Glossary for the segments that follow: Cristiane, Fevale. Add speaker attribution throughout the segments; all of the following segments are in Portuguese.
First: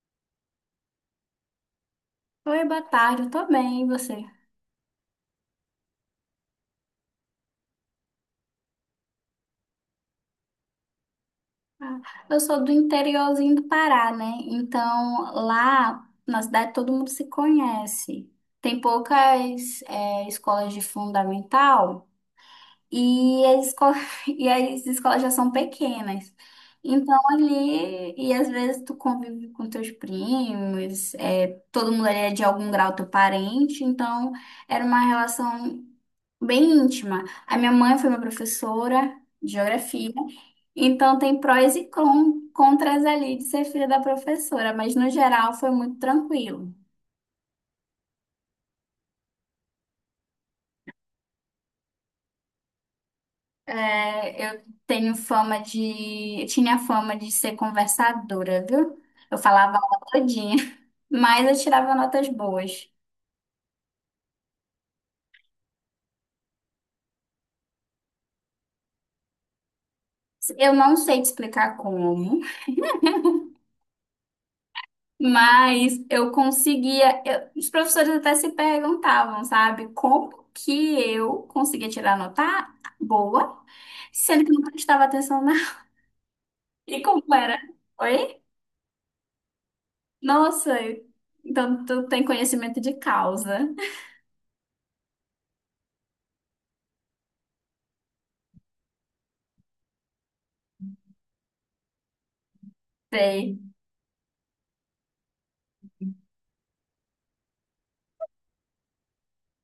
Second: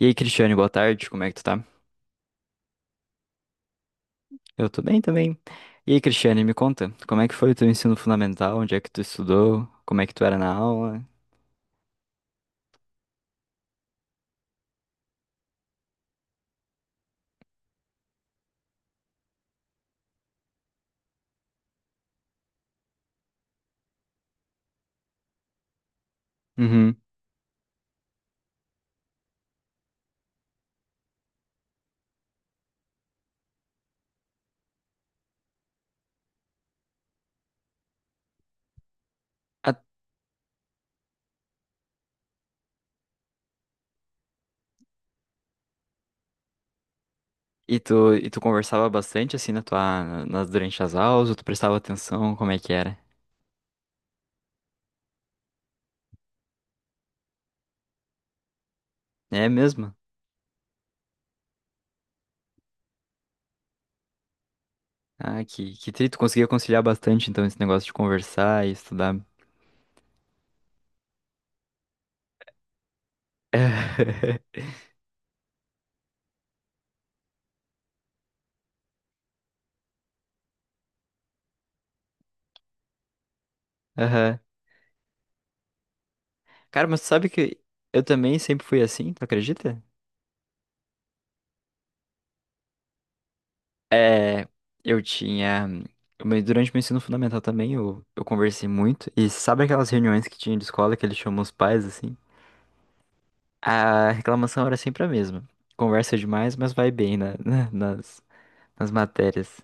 Speaker 1: E aí, Cristiane, boa tarde, como é que tu tá?
Speaker 2: Oi, boa tarde, eu tô bem, e você?
Speaker 1: Eu tô bem também. E aí, Cristiane, me conta, como é que foi o teu ensino fundamental? Onde é que tu estudou? Como é que tu era na aula?
Speaker 2: Ah, eu sou do interiorzinho do Pará, né? Então, lá na cidade todo mundo se conhece. Tem poucas escolas de fundamental e as, esco- e as escolas já são pequenas.
Speaker 1: Uhum.
Speaker 2: Então, ali, e às vezes tu convive com teus primos, todo mundo ali é de algum grau teu parente, então era uma relação bem íntima. A minha mãe foi minha professora de
Speaker 1: Ah,
Speaker 2: geografia. Então tem prós e contras ali de ser filha da professora, mas no geral foi muito tranquilo.
Speaker 1: e tu conversava bastante assim na tua, na- nas, durante as aulas, ou tu prestava atenção, como é que era?
Speaker 2: É, eu eu tinha fama de ser conversadora, viu? Eu
Speaker 1: É
Speaker 2: falava a
Speaker 1: mesmo?
Speaker 2: aula todinha, mas eu tirava notas boas.
Speaker 1: Ah, que tri, tu conseguia conciliar bastante então esse negócio de conversar e estudar.
Speaker 2: Eu não sei te explicar como, mas eu conseguia. Os professores até se perguntavam, sabe, como que eu conseguia tirar nota boa,
Speaker 1: Aham.
Speaker 2: sendo que eu não prestava atenção na.
Speaker 1: Cara, mas
Speaker 2: E
Speaker 1: tu sabe
Speaker 2: como era?
Speaker 1: que eu também
Speaker 2: Oi?
Speaker 1: sempre fui assim, tu acredita?
Speaker 2: Nossa, então tu tem conhecimento de causa.
Speaker 1: É, eu tinha. Mas durante o meu ensino fundamental também eu conversei muito. E sabe aquelas reuniões que tinha de escola que eles chamam os pais assim?
Speaker 2: Sei.
Speaker 1: A reclamação era sempre a mesma. Conversa demais, mas vai bem nas matérias.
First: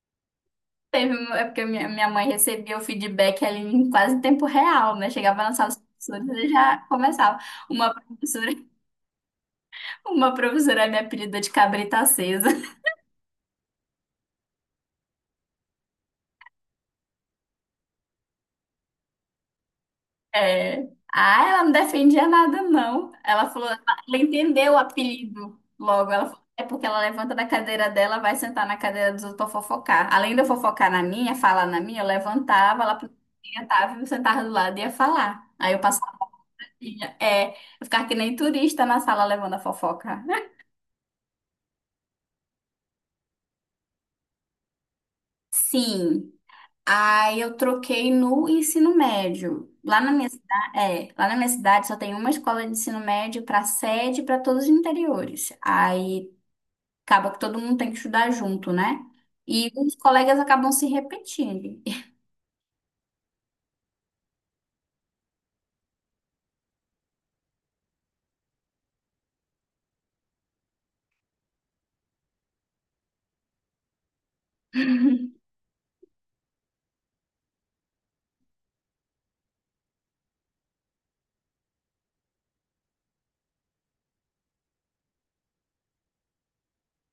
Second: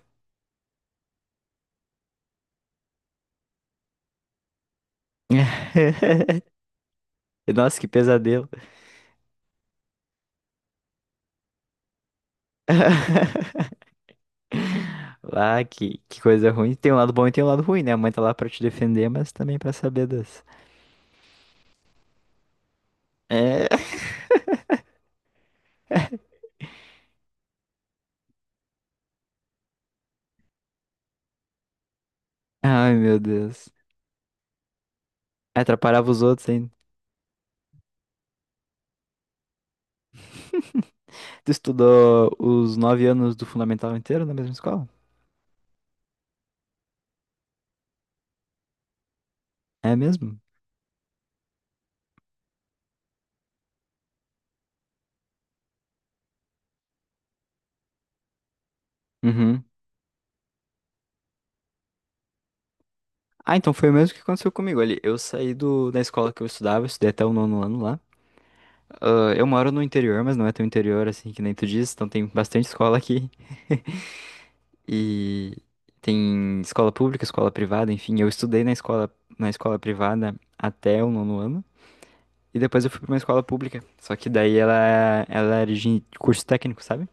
Speaker 2: É porque minha mãe recebia o feedback ali em quase tempo real, né? Chegava na sala dos professores e já começava.
Speaker 1: Nossa, que
Speaker 2: Uma
Speaker 1: pesadelo.
Speaker 2: professora, uma professora me apelida de cabrita acesa.
Speaker 1: Lá, que coisa ruim. Tem um lado bom e tem um lado ruim, né? A mãe tá lá pra te defender, mas também pra saber das.
Speaker 2: É. Ah, ela não defendia nada, não. Ela
Speaker 1: É.
Speaker 2: falou, ela entendeu o apelido logo. Ela falou, é porque ela levanta da cadeira dela, vai sentar na cadeira dos outros pra fofocar. Além de eu fofocar na minha, falar na minha, eu levantava,
Speaker 1: Ai,
Speaker 2: ela
Speaker 1: meu Deus.
Speaker 2: tava, eu sentava do lado e ia falar. Aí eu
Speaker 1: Atrapalhava
Speaker 2: passava,
Speaker 1: os
Speaker 2: a
Speaker 1: outros ainda.
Speaker 2: pilha. Eu ficava que nem turista na sala levando a fofoca.
Speaker 1: Tu estudou os 9 anos do fundamental inteiro na mesma escola?
Speaker 2: Sim. Aí eu troquei no ensino médio.
Speaker 1: É mesmo?
Speaker 2: Lá na minha cidade só tem uma escola de ensino médio para sede e para todos os interiores. Aí acaba que todo mundo tem que estudar junto, né?
Speaker 1: Uhum.
Speaker 2: E os colegas acabam se repetindo.
Speaker 1: Ah, então foi o mesmo que aconteceu comigo ali. Eu saí da escola que eu estudava, eu estudei até o nono ano lá. Ah, eu moro no interior, mas não é tão interior assim que nem tu diz, então tem bastante escola aqui. E tem escola pública, escola privada, enfim, eu estudei na escola privada até o nono ano. E depois eu fui pra uma escola pública. Só que daí ela era de curso técnico, sabe?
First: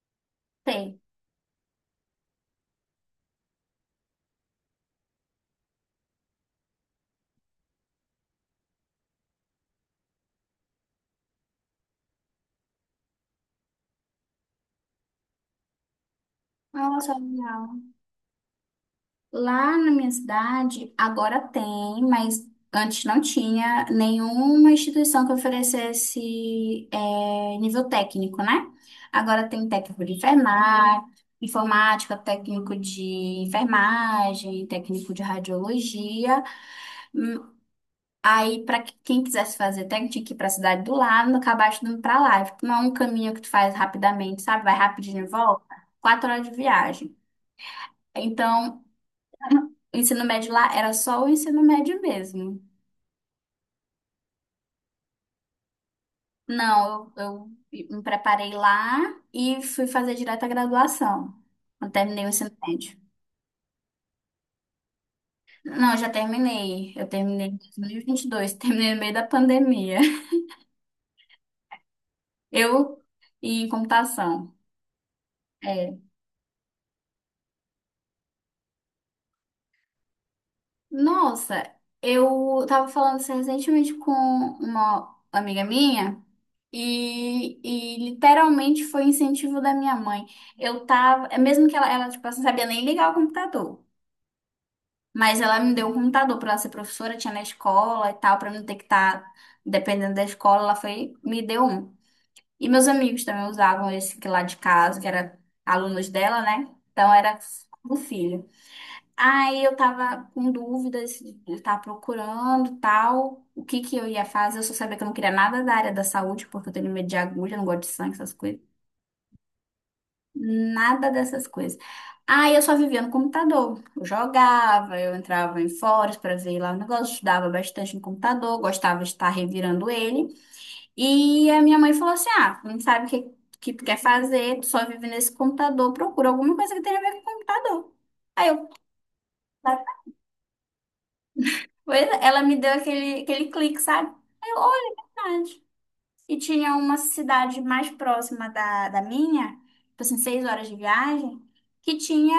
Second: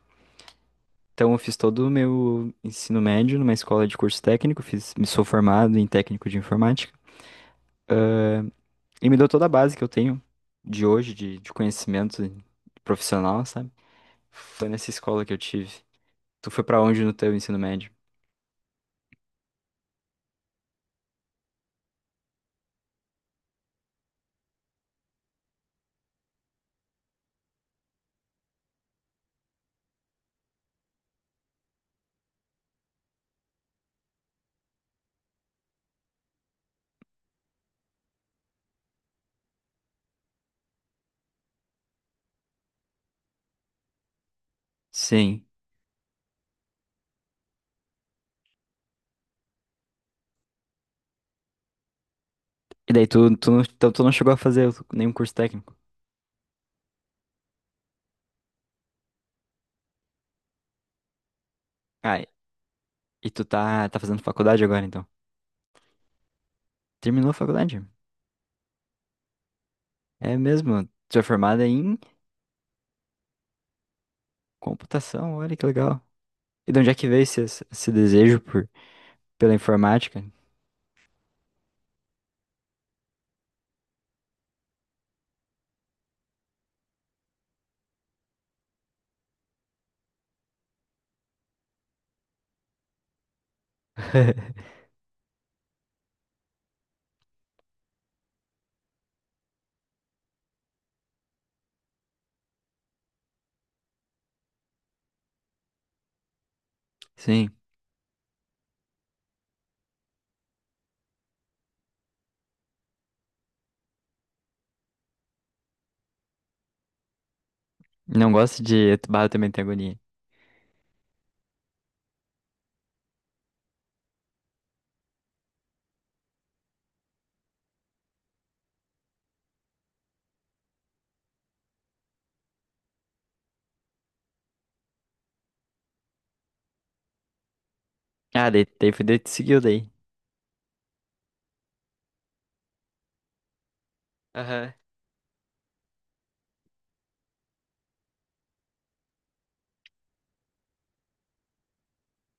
Speaker 2: Tem.
Speaker 1: Então, eu fiz todo o meu ensino médio numa escola de curso técnico, fiz, me sou formado em técnico de informática e me deu toda a base que eu tenho de hoje, de conhecimento profissional, sabe? Foi nessa escola que eu tive. Tu foi pra onde no
Speaker 2: Nossa,
Speaker 1: teu ensino
Speaker 2: legal.
Speaker 1: médio?
Speaker 2: Lá na minha cidade, agora tem, mas antes não tinha nenhuma instituição que oferecesse nível técnico, né? Agora tem técnico de enfermagem, informática, técnico de enfermagem, técnico de radiologia. Hum, Aí, para quem quisesse fazer técnico, tinha que ir para a cidade do lado, acabaste indo para lá. Tipo, não é um caminho que tu faz rapidamente, sabe? Vai rapidinho e
Speaker 1: Sim.
Speaker 2: volta. 4 horas de viagem. Então, o ensino médio lá era só o ensino médio mesmo.
Speaker 1: E daí tu, tu, não- então, tu não chegou a fazer nenhum curso técnico?
Speaker 2: Não, eu me preparei lá e fui fazer direto a graduação. Não
Speaker 1: Ah,
Speaker 2: terminei o ensino médio.
Speaker 1: e tu tá fazendo faculdade agora, então?
Speaker 2: Não, eu já terminei. Eu
Speaker 1: Terminou a
Speaker 2: terminei em
Speaker 1: faculdade?
Speaker 2: 2022, terminei no meio da pandemia.
Speaker 1: É mesmo? Tu é formada em
Speaker 2: Eu em computação.
Speaker 1: computação, olha que
Speaker 2: É.
Speaker 1: legal. E de onde é que veio esse desejo pela informática?
Speaker 2: Nossa, eu tava falando isso recentemente com uma amiga minha e literalmente foi incentivo da minha mãe. Eu tava, é mesmo que ela tipo, assim, não sabia nem ligar o computador. Mas ela me deu um computador para ela ser professora, tinha na escola e tal, para não ter que estar dependendo da escola, ela foi, me deu um. E meus amigos também usavam esse que lá de casa, que era alunos dela, né? Então era
Speaker 1: Sim.
Speaker 2: do filho. Aí eu tava com dúvidas, eu tava procurando tal, o que que eu ia fazer. Eu só sabia que eu não queria nada da área da saúde, porque eu tenho medo de agulha, não gosto de sangue,
Speaker 1: Não
Speaker 2: essas coisas.
Speaker 1: gosto de barro também tem agonia.
Speaker 2: Nada dessas coisas. Aí eu só vivia no computador. Eu jogava, eu entrava em fóruns para ver lá o negócio, estudava bastante no computador, gostava de estar revirando ele. E a minha mãe falou assim: Ah, não sabe o que, que tu quer fazer, tu só vive nesse computador, procura alguma coisa que tenha a ver com computador. Aí
Speaker 1: Ah, daí,
Speaker 2: eu,
Speaker 1: daí foi daí que tu seguiu
Speaker 2: "Tá."
Speaker 1: daí.
Speaker 2: Pois é, ela me deu aquele clique, sabe? Aí eu,
Speaker 1: Aham.
Speaker 2: olha, é verdade. E tinha uma cidade mais próxima da minha, tipo assim, 6 horas de viagem, que tinha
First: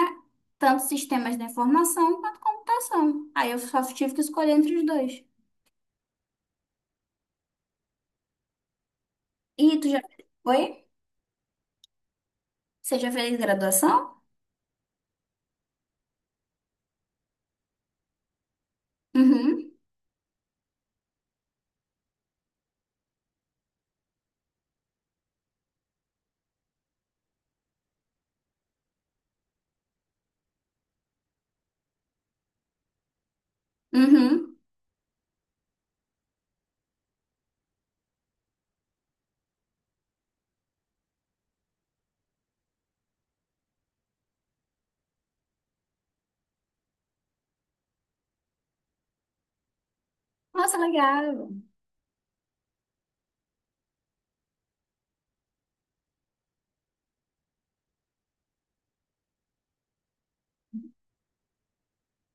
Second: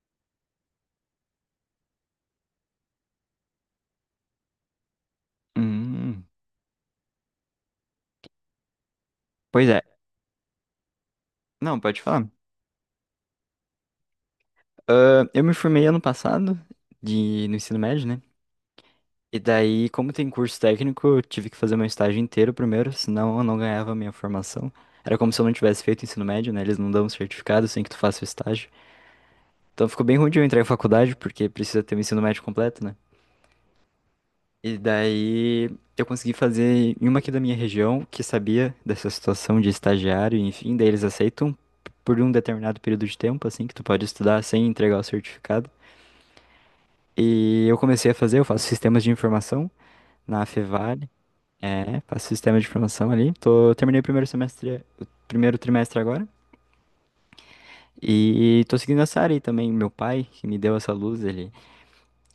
Speaker 2: tanto sistemas de informação quanto computação. Aí eu só tive que escolher entre os dois.
Speaker 1: Hum, pois
Speaker 2: E
Speaker 1: é.
Speaker 2: tu já foi?
Speaker 1: Não, pode falar.
Speaker 2: Você já fez graduação?
Speaker 1: Ah, eu me formei ano passado no ensino médio, né? E
Speaker 2: Uhum.
Speaker 1: daí, como tem curso técnico, eu tive que fazer meu estágio inteiro primeiro, senão eu não ganhava a minha formação. Era como se eu não tivesse feito ensino médio, né? Eles não dão um certificado sem que tu faça o estágio. Então ficou bem ruim de eu entrar em faculdade, porque precisa ter o ensino médio completo, né?
Speaker 2: Uhum.
Speaker 1: E daí eu consegui fazer em uma aqui da minha região, que sabia dessa situação de estagiário, enfim, daí eles aceitam por um determinado período de tempo, assim, que tu pode estudar sem entregar o certificado. E eu comecei a fazer, eu faço sistemas de informação na
Speaker 2: Nossa,
Speaker 1: Fevale,
Speaker 2: legal.
Speaker 1: faço sistema de informação ali. Eu terminei o primeiro semestre, o primeiro trimestre agora. E tô seguindo essa área aí também. Meu pai, que me deu essa luz, ele,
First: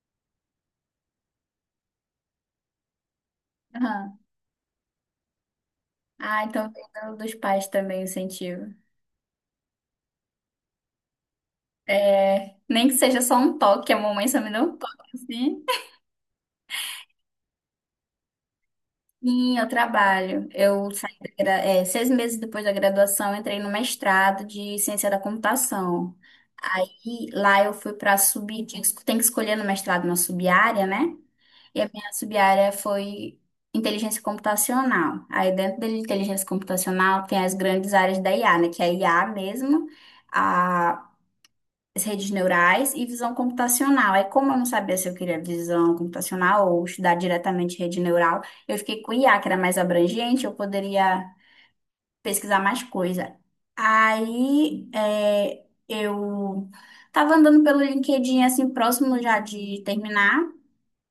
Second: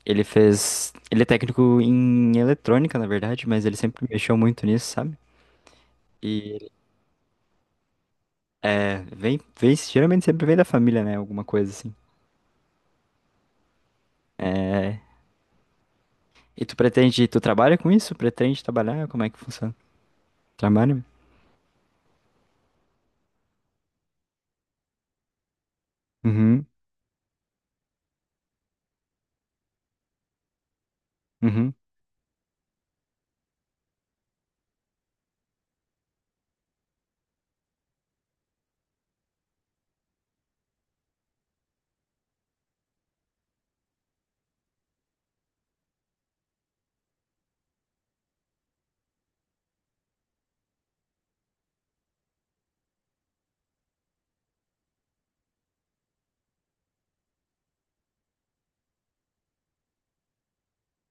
Speaker 1: ele fez. Ele é técnico em eletrônica, na verdade, mas ele sempre
Speaker 2: Aham.
Speaker 1: mexeu muito nisso, sabe?
Speaker 2: Ah,
Speaker 1: E
Speaker 2: então tem dos pais também o incentivo.
Speaker 1: vem, geralmente sempre vem da família, né? Alguma coisa assim.
Speaker 2: É, nem que seja só um toque, a mamãe só me deu um toque, assim.
Speaker 1: E tu pretende, tu trabalha com isso? Pretende trabalhar? Como é que
Speaker 2: Sim, eu
Speaker 1: funciona?
Speaker 2: trabalho. Eu
Speaker 1: Trabalha?
Speaker 2: saí da 6 meses depois da graduação, eu entrei no mestrado de ciência da computação.
Speaker 1: Uhum,
Speaker 2: Aí lá eu fui para sub, tem que escolher no mestrado uma sub-área, né?
Speaker 1: uhum.
Speaker 2: E a minha sub-área foi inteligência computacional. Aí dentro da inteligência computacional tem as grandes áreas da IA, né? Que é a IA mesmo, as redes neurais e visão computacional. Aí, como eu não sabia se eu queria visão computacional ou estudar diretamente rede neural, eu fiquei com o IA, que era mais abrangente, eu poderia pesquisar mais coisa. Aí, eu estava andando pelo LinkedIn, assim, próximo já de terminar.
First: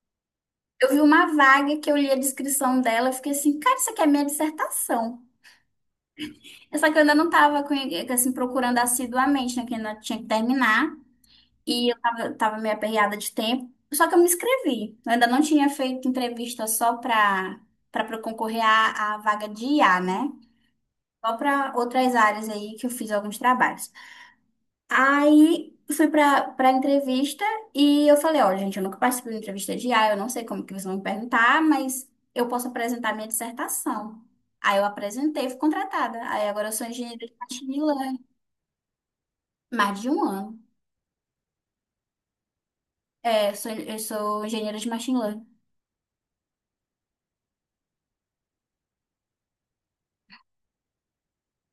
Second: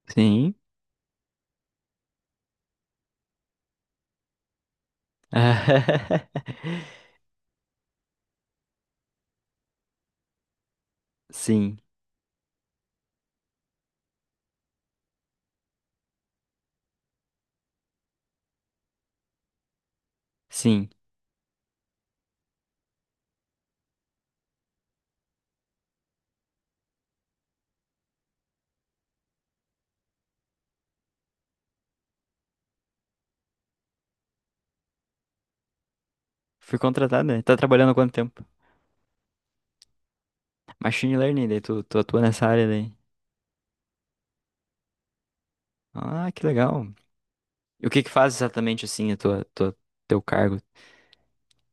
Speaker 1: Sim.
Speaker 2: Eu vi uma vaga que eu li a descrição dela, eu fiquei assim, cara, isso aqui é minha dissertação. Só que eu ainda não estava assim, procurando assiduamente, né? Que ainda tinha que terminar.
Speaker 1: Sim,
Speaker 2: E eu tava meio aperreada de tempo. Só que eu me inscrevi. Eu ainda não tinha feito entrevista só para concorrer à vaga de IA, né?
Speaker 1: sim.
Speaker 2: Só para outras áreas aí que eu fiz alguns trabalhos. Aí fui para entrevista e eu falei, ó, gente, eu nunca participei de entrevista de IA, eu não sei como que vocês vão me perguntar, mas eu posso apresentar minha dissertação. Aí eu apresentei, e fui contratada. Aí agora eu
Speaker 1: Fui
Speaker 2: sou
Speaker 1: contratado,
Speaker 2: engenheira de
Speaker 1: né? Tá
Speaker 2: machine
Speaker 1: trabalhando há quanto
Speaker 2: learning,
Speaker 1: tempo?
Speaker 2: mais de um ano.
Speaker 1: Machine Learning, daí tu atua nessa área daí.
Speaker 2: É, eu sou engenheira de machine learning.
Speaker 1: Ah, que legal. E o que que faz exatamente assim a teu cargo?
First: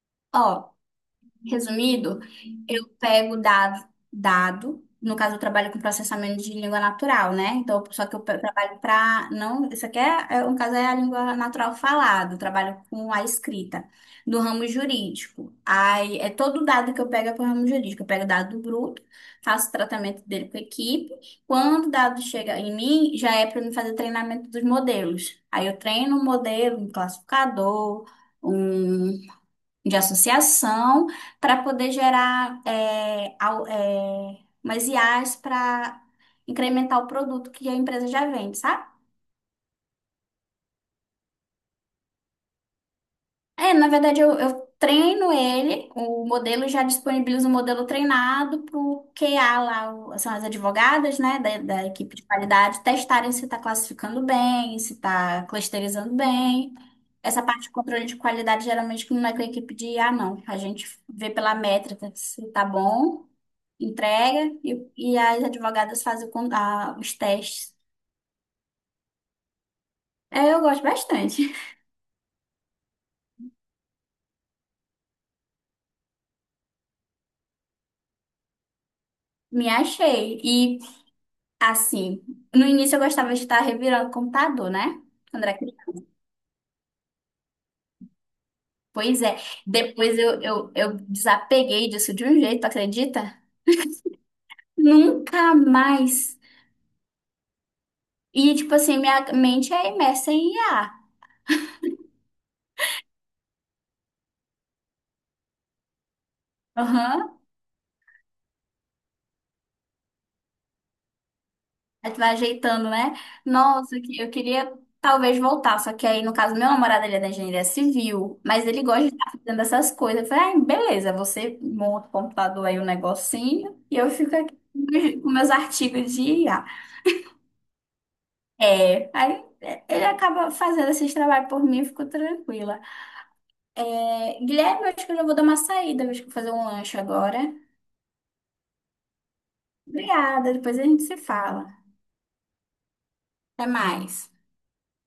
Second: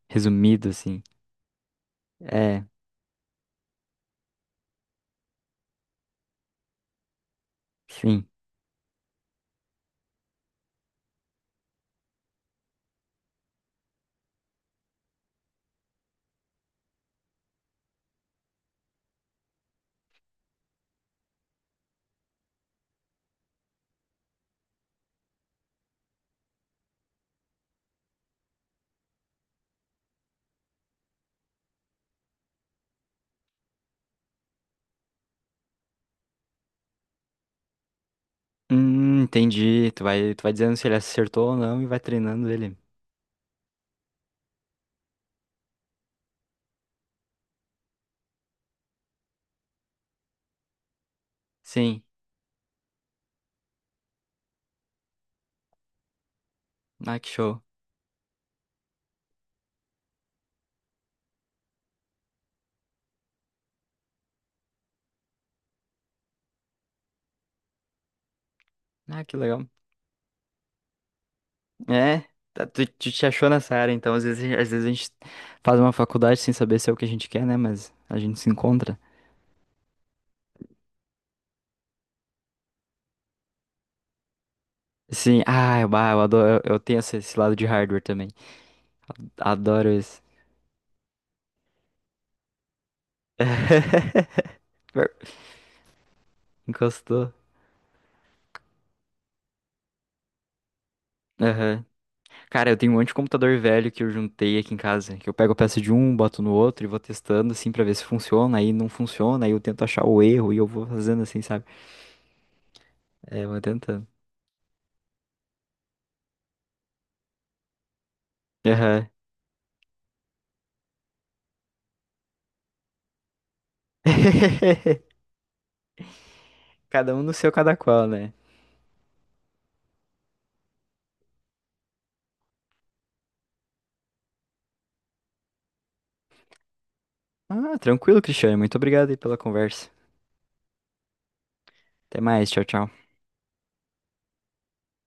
Speaker 1: Resumido,
Speaker 2: Ó,
Speaker 1: assim.
Speaker 2: resumido,
Speaker 1: É,
Speaker 2: eu pego dado, no caso eu trabalho com processamento de língua natural, né? Então, só que eu
Speaker 1: sim.
Speaker 2: trabalho para não, isso aqui é, no caso é a língua natural falada, eu trabalho com a escrita do ramo jurídico. Aí é todo dado que eu pego é para o ramo jurídico, eu pego dado bruto, faço tratamento dele com a equipe. Quando o dado chega em mim, já é para mim fazer treinamento dos modelos. Aí eu treino um modelo, um classificador, um de associação para poder gerar umas IAs para incrementar o produto que a empresa já vende, sabe?
Speaker 1: Entendi. Tu vai dizendo se ele acertou ou não e vai treinando ele.
Speaker 2: É, na verdade, eu treino ele, o modelo já disponibiliza o modelo treinado para o QA lá, são as advogadas, né, da
Speaker 1: Sim.
Speaker 2: equipe de qualidade, testarem se está classificando bem, se está clusterizando bem.
Speaker 1: Ah, que
Speaker 2: Essa
Speaker 1: show.
Speaker 2: parte de controle de qualidade geralmente não é com a equipe de IA, não. A gente vê pela métrica se está bom, entrega, e as advogadas fazem os testes.
Speaker 1: Ah, que legal.
Speaker 2: É, eu gosto bastante.
Speaker 1: É, tá, tu te achou nessa área, então às vezes, às vezes a gente faz uma faculdade sem saber se é o que a gente quer, né? Mas a gente se encontra.
Speaker 2: Me achei. E assim, no início eu gostava de estar revirando o computador, né?
Speaker 1: Sim,
Speaker 2: Quando era
Speaker 1: ah,
Speaker 2: criança.
Speaker 1: bah, eu adoro, eu tenho esse lado de hardware também.
Speaker 2: Pois é.
Speaker 1: Adoro
Speaker 2: Depois
Speaker 1: isso.
Speaker 2: eu desapeguei disso de um jeito, tu acredita? Nunca mais.
Speaker 1: Encostou.
Speaker 2: E, tipo assim, minha mente é imersa em IA.
Speaker 1: Aham. Cara, eu tenho um monte de computador velho que eu juntei aqui em casa, que eu pego a peça de um, boto no outro e vou
Speaker 2: Aham.
Speaker 1: testando assim pra ver se funciona, aí não funciona, aí eu tento achar o erro e eu vou fazendo assim, sabe?
Speaker 2: Aí tu vai ajeitando, né?
Speaker 1: É, vou
Speaker 2: Nossa,
Speaker 1: tentando.
Speaker 2: eu queria talvez voltar. Só que aí, no caso, meu namorado, ele é da engenharia civil, mas ele gosta
Speaker 1: Aham.
Speaker 2: de estar fazendo essas coisas. Eu falei, ah, beleza, você monta o computador aí, um negocinho, e eu fico aqui com meus com meus artigos de IA.
Speaker 1: Cada um no seu, cada qual, né?
Speaker 2: É, aí é, ele acaba fazendo esses trabalhos por mim, eu fico tranquila. É, Guilherme, eu acho que eu já vou dar uma saída, eu acho que vou fazer um lanche agora.
Speaker 1: Ah, tranquilo, Cristiane. Muito obrigado aí pela conversa.
Speaker 2: Obrigada, depois a gente se fala.
Speaker 1: Até mais. Tchau, tchau.
Speaker 2: Até mais.